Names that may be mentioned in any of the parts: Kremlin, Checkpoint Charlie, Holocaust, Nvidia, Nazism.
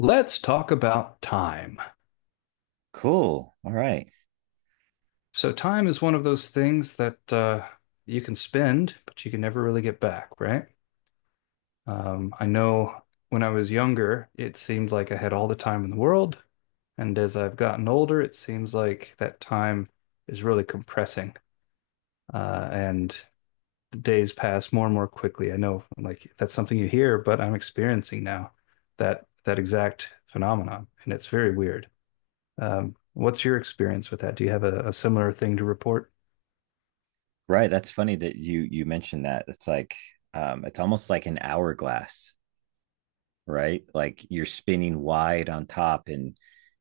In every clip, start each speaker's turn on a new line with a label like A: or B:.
A: Let's talk about time.
B: Cool. All right.
A: So, time is one of those things that you can spend, but you can never really get back, right? I know when I was younger, it seemed like I had all the time in the world. And as I've gotten older, it seems like that time is really compressing. And the days pass more and more quickly. I know like that's something you hear, but I'm experiencing now that exact phenomenon, and it's very weird. What's your experience with that? Do you have a similar thing to report?
B: Right. That's funny that you mentioned that. It's like it's almost like an hourglass, right? Like you're spinning wide on top and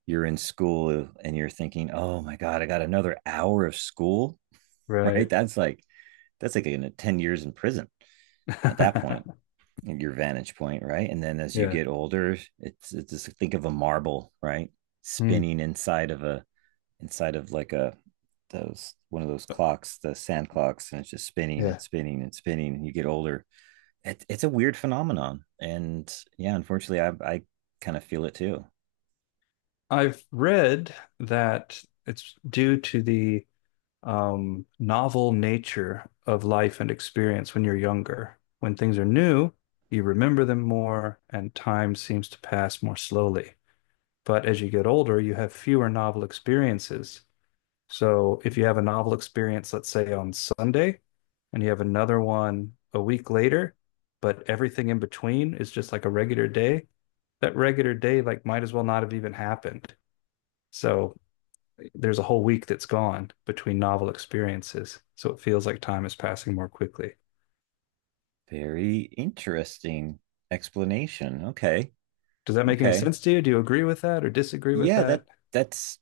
B: you're in school and you're thinking, "Oh my God, I got another hour of school." Right?
A: Right.
B: That's like in a 10 years in prison at that point, at your vantage point, right? And then as you
A: Yeah.
B: get older, it's just think of a marble, right?
A: Hmm.
B: Spinning inside of a inside of like a those one of those clocks, the sand clocks, and it's just spinning and
A: Yeah.
B: spinning and spinning. And you get older. It's a weird phenomenon, and yeah, unfortunately, I kind of feel it too.
A: I've read that it's due to the novel nature of life and experience when you're younger. When things are new, you remember them more, and time seems to pass more slowly. But as you get older, you have fewer novel experiences. So if you have a novel experience, let's say on Sunday, and you have another one a week later, but everything in between is just like a regular day, that regular day like might as well not have even happened. So there's a whole week that's gone between novel experiences. So it feels like time is passing more quickly.
B: Very interesting explanation. Okay,
A: Does that make any
B: okay,
A: sense to you? Do you agree with that or disagree with
B: yeah
A: that?
B: that's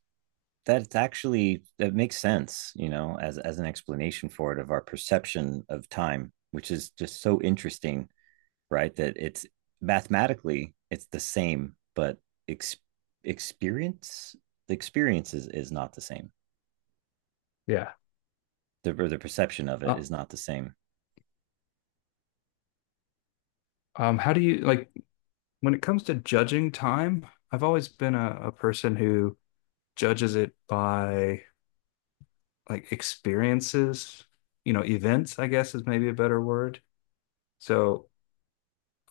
B: that's actually that makes sense. You know, as an explanation for it of our perception of time, which is just so interesting right? That it's mathematically it's the same, but ex- experience the experience is not the same.
A: Yeah.
B: The or the perception of it
A: Uh,
B: is not the same.
A: how do you like when it comes to judging time? I've always been a person who judges it by like experiences, you know, events, I guess is maybe a better word. So,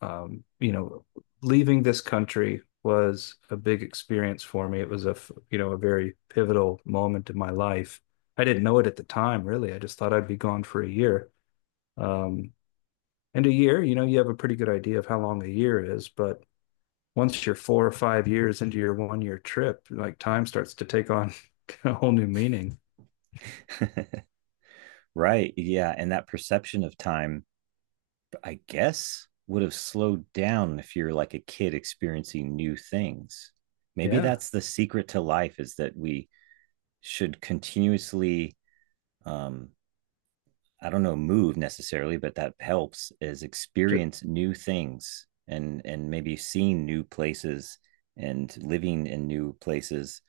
A: you know, leaving this country was a big experience for me. It was you know, a very pivotal moment in my life. I didn't know it at the time, really. I just thought I'd be gone for a year. Um, and a year, you know, you have a pretty good idea of how long a year is, but once you're 4 or 5 years into your 1 year trip, like time starts to take on a whole new meaning.
B: Right. Yeah. And that perception of time, I guess, would have slowed down if you're like a kid experiencing new things. Maybe
A: Yeah.
B: that's the secret to life is that we should continuously um, I don't know move necessarily, but that helps is
A: Ju-
B: experience new things and maybe seeing new places and living in new places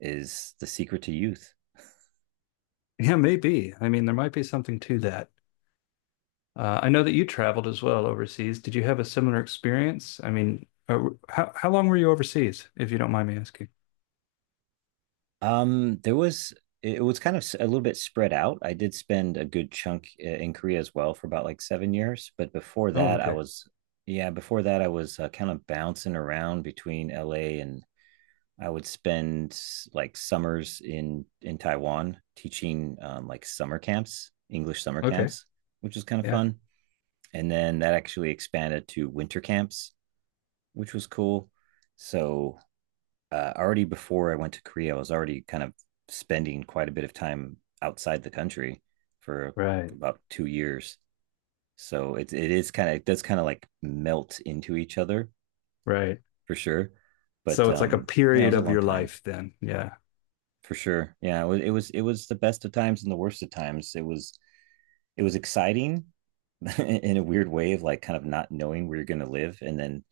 B: is the secret to youth.
A: Yeah, maybe. I mean, there might be something to that. I know that you traveled as well overseas. Did you have a similar experience? I mean, how long were you overseas, if you don't mind me asking?
B: There was it was kind of a little bit spread out. I did spend a good chunk in Korea as well for about like 7 years, but before
A: Oh,
B: that, I
A: okay.
B: was yeah, before that I was kind of bouncing around between LA and I would spend like summers in Taiwan teaching like summer camps, English summer
A: Okay.
B: camps, which was kind of
A: Yeah.
B: fun. And then that actually expanded to winter camps, which was cool. So already before I went to Korea, I was already kind of spending quite a bit of time outside the country for
A: Right.
B: about 2 years. So it is kind of it does kind of like melt into each other
A: Right.
B: for sure. But
A: So it's like a
B: yeah, it
A: period
B: was a
A: of
B: long
A: your
B: time
A: life then. Yeah.
B: for sure. Yeah, it was the best of times and the worst of times. It was exciting in a weird way of like kind of not knowing where you're going to live and then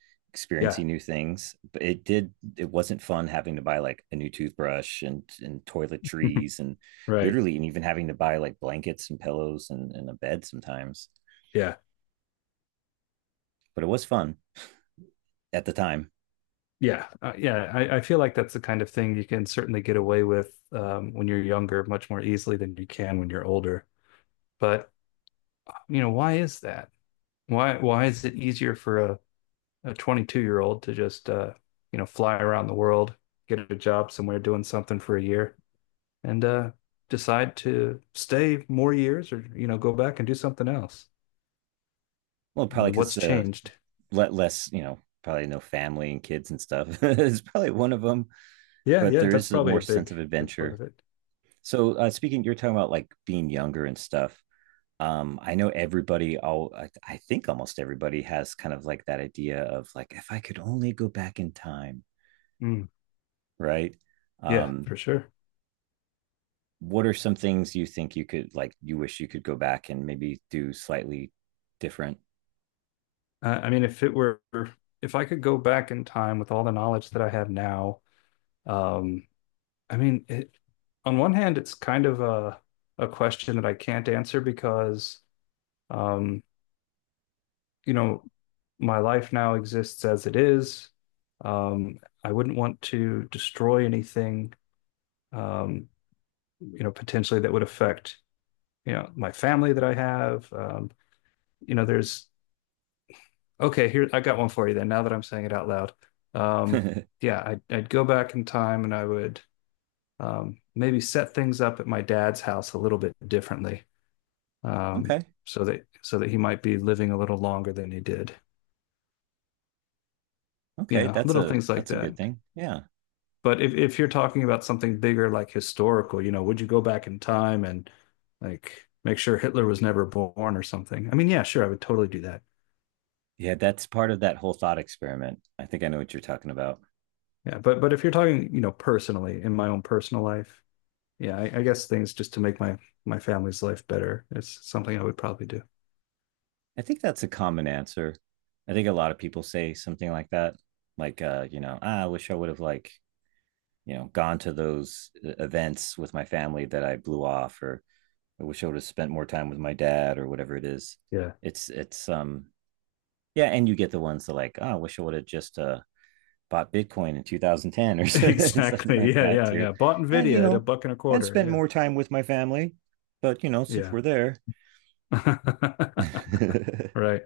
A: Yeah.
B: experiencing new things but it wasn't fun having to buy like a new toothbrush and toiletries and
A: Right.
B: literally and even having to buy like blankets and pillows and a bed sometimes
A: Yeah.
B: but it was fun at the time
A: Yeah. Yeah. I feel like that's the kind of thing you can certainly get away with when you're younger much more easily than you can when you're older. But, you know, why is that? Why is it easier for a 22-year-old to just you know fly around the world, get a job somewhere doing something for a year, and decide to stay more years or you know go back and do something else.
B: well
A: I
B: probably
A: mean, what's
B: because
A: changed?
B: let less you know probably no family and kids and stuff is probably one of them
A: Yeah,
B: but
A: yeah,
B: there
A: that's
B: is a
A: probably a
B: more sense
A: big
B: of
A: big part
B: adventure.
A: of it.
B: So you're talking about like being younger and stuff. I know everybody. All I think almost everybody has kind of like that idea of like if I could only go back in time,
A: Mm,
B: right?
A: yeah,
B: Um,
A: for sure.
B: what are some things you think you could like you wish you could go back and maybe do slightly different?
A: I mean, if it were if I could go back in time with all the knowledge that I have now, um, I mean, on one hand, it's kind of a question that I can't answer because um, you know, my life now exists as it is. Um, I wouldn't want to destroy anything, um, you know, potentially that would affect, you know, my family that I have. You know, there's okay, here I got one for you then, now that I'm saying it out loud. Um, yeah, I'd go back in time and I would maybe set things up at my dad's house a little bit differently. Um,
B: Okay,
A: so that he might be living a little longer than he did. You
B: okay,
A: know, little things like
B: that's a good
A: that.
B: thing. Yeah,
A: But if you're talking about something bigger, like historical, you know, would you go back in time and like make sure Hitler was never born or something? I mean, yeah, sure, I would totally do that.
B: yeah, that's part of that whole thought experiment. I think I know what you're talking about.
A: Yeah, but if you're talking, you know, personally in my own personal life, yeah, I guess things just to make my my family's life better is something I would probably do.
B: I think that's a common answer. I think a lot of people say something like that, like you know, ah, I wish I would have like you know gone to those events with my family that I blew off, or I wish I would have spent more time with my dad, or whatever it is.
A: Yeah,
B: It's yeah, and you get the ones that like, oh, I wish I would have just bought Bitcoin in 2010 or something
A: exactly.
B: like
A: Yeah,
B: that
A: yeah,
B: too,
A: yeah. Bought
B: and you
A: Nvidia at a
B: know,
A: buck and a
B: and spent
A: quarter.
B: more time with my family. But you know, since
A: Yeah,
B: we're there,
A: yeah. Right.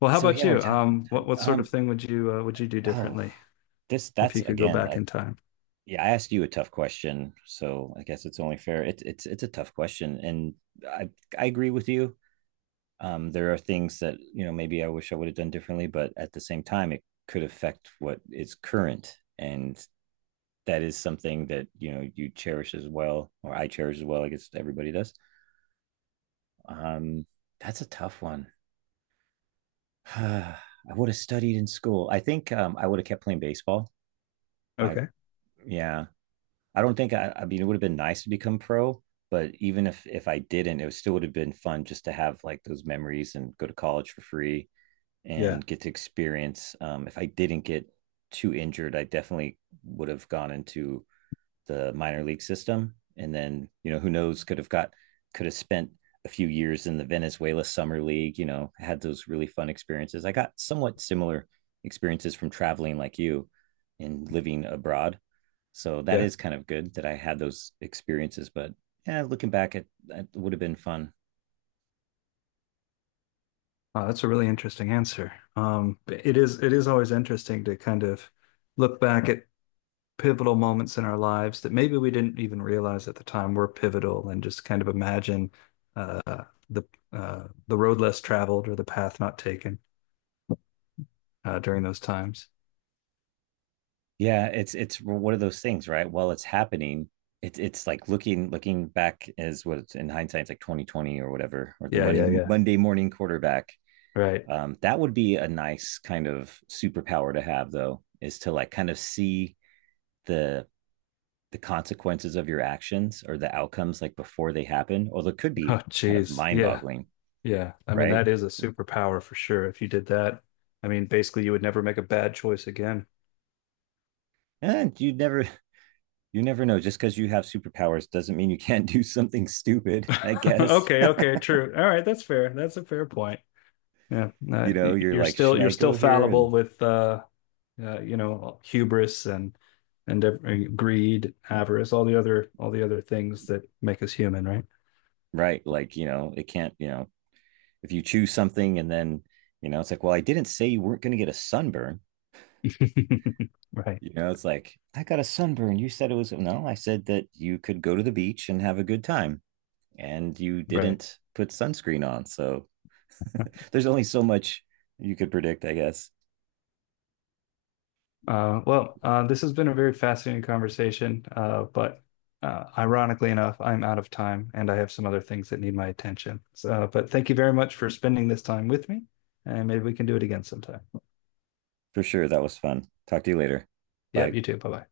A: Well, how
B: so
A: about
B: yeah, we're
A: you?
B: talking about time.
A: What sort of thing would you do
B: Oh,
A: differently
B: this
A: if
B: that's
A: you could go
B: again.
A: back
B: I
A: in time?
B: yeah, I asked you a tough question, so I guess it's only fair. It's a tough question, and I I agree with you. There are things that you know maybe I wish I would have done differently, but at the same time, it could affect what is current, and that is something that you know you cherish as well, or I cherish as well. I guess everybody does. Um, that's a tough one. I would have studied in school. I think I would have kept playing baseball. I
A: Okay.
B: yeah, I don't think I mean, it would have been nice to become pro, but even if I didn't, it still would have been fun just to have like those memories and go to college for free
A: Yeah,
B: and get to experience. If I didn't get too injured, I definitely would have gone into the minor league system, and then you know who knows could have spent a few years in the Venezuela summer league. You know, had those really fun experiences. I got somewhat similar experiences from traveling like you and living abroad so that
A: yeah.
B: is kind of good that I had those experiences. But yeah, looking back, it would have been fun.
A: Wow, that's a really interesting answer. It is always interesting to kind of look back at pivotal moments in our lives that maybe we didn't even realize at the time were pivotal, and just kind of imagine uh, the the road less traveled or the path not taken during those times.
B: Yeah, it's one of those things, right? While it's happening, it's like looking back as what it's in hindsight, it's like 2020 whatever, or the
A: Yeah,
B: money
A: yeah, yeah.
B: Monday morning quarterback.
A: Right.
B: That would be a nice kind of superpower to have, though, is to like kind of see the the consequences of your actions or the outcomes like before they happen. Although it could
A: Oh,
B: be kind of
A: geez.
B: mind
A: Yeah,
B: boggling,
A: yeah. I mean,
B: right?
A: that is a superpower for sure. If you did that, I mean, basically, you would never make a bad choice again.
B: And you never know just because you have superpowers doesn't mean you can't do something stupid I guess.
A: Okay, okay, true. All right, that's fair. That's a fair point. Yeah,
B: You know you're like should
A: you're
B: I
A: still
B: go here and
A: fallible with you know hubris and and greed, avarice, all the other things that make us human, right?
B: right like you know it can't you know if you choose something and then you know it's like well I didn't say you weren't going to get a sunburn
A: Right,
B: you know it's like I got a sunburn you said it was no I said that you could go to the beach and have a good time and you
A: right.
B: didn't put sunscreen on so there's only so much you could predict I guess
A: This has been a very fascinating conversation, but ironically enough, I'm out of time and I have some other things that need my attention. So, but thank you very much for spending this time with me, and maybe we can do it again sometime.
B: for sure that was fun talk to you later
A: Yeah,
B: bye
A: you too. Bye bye.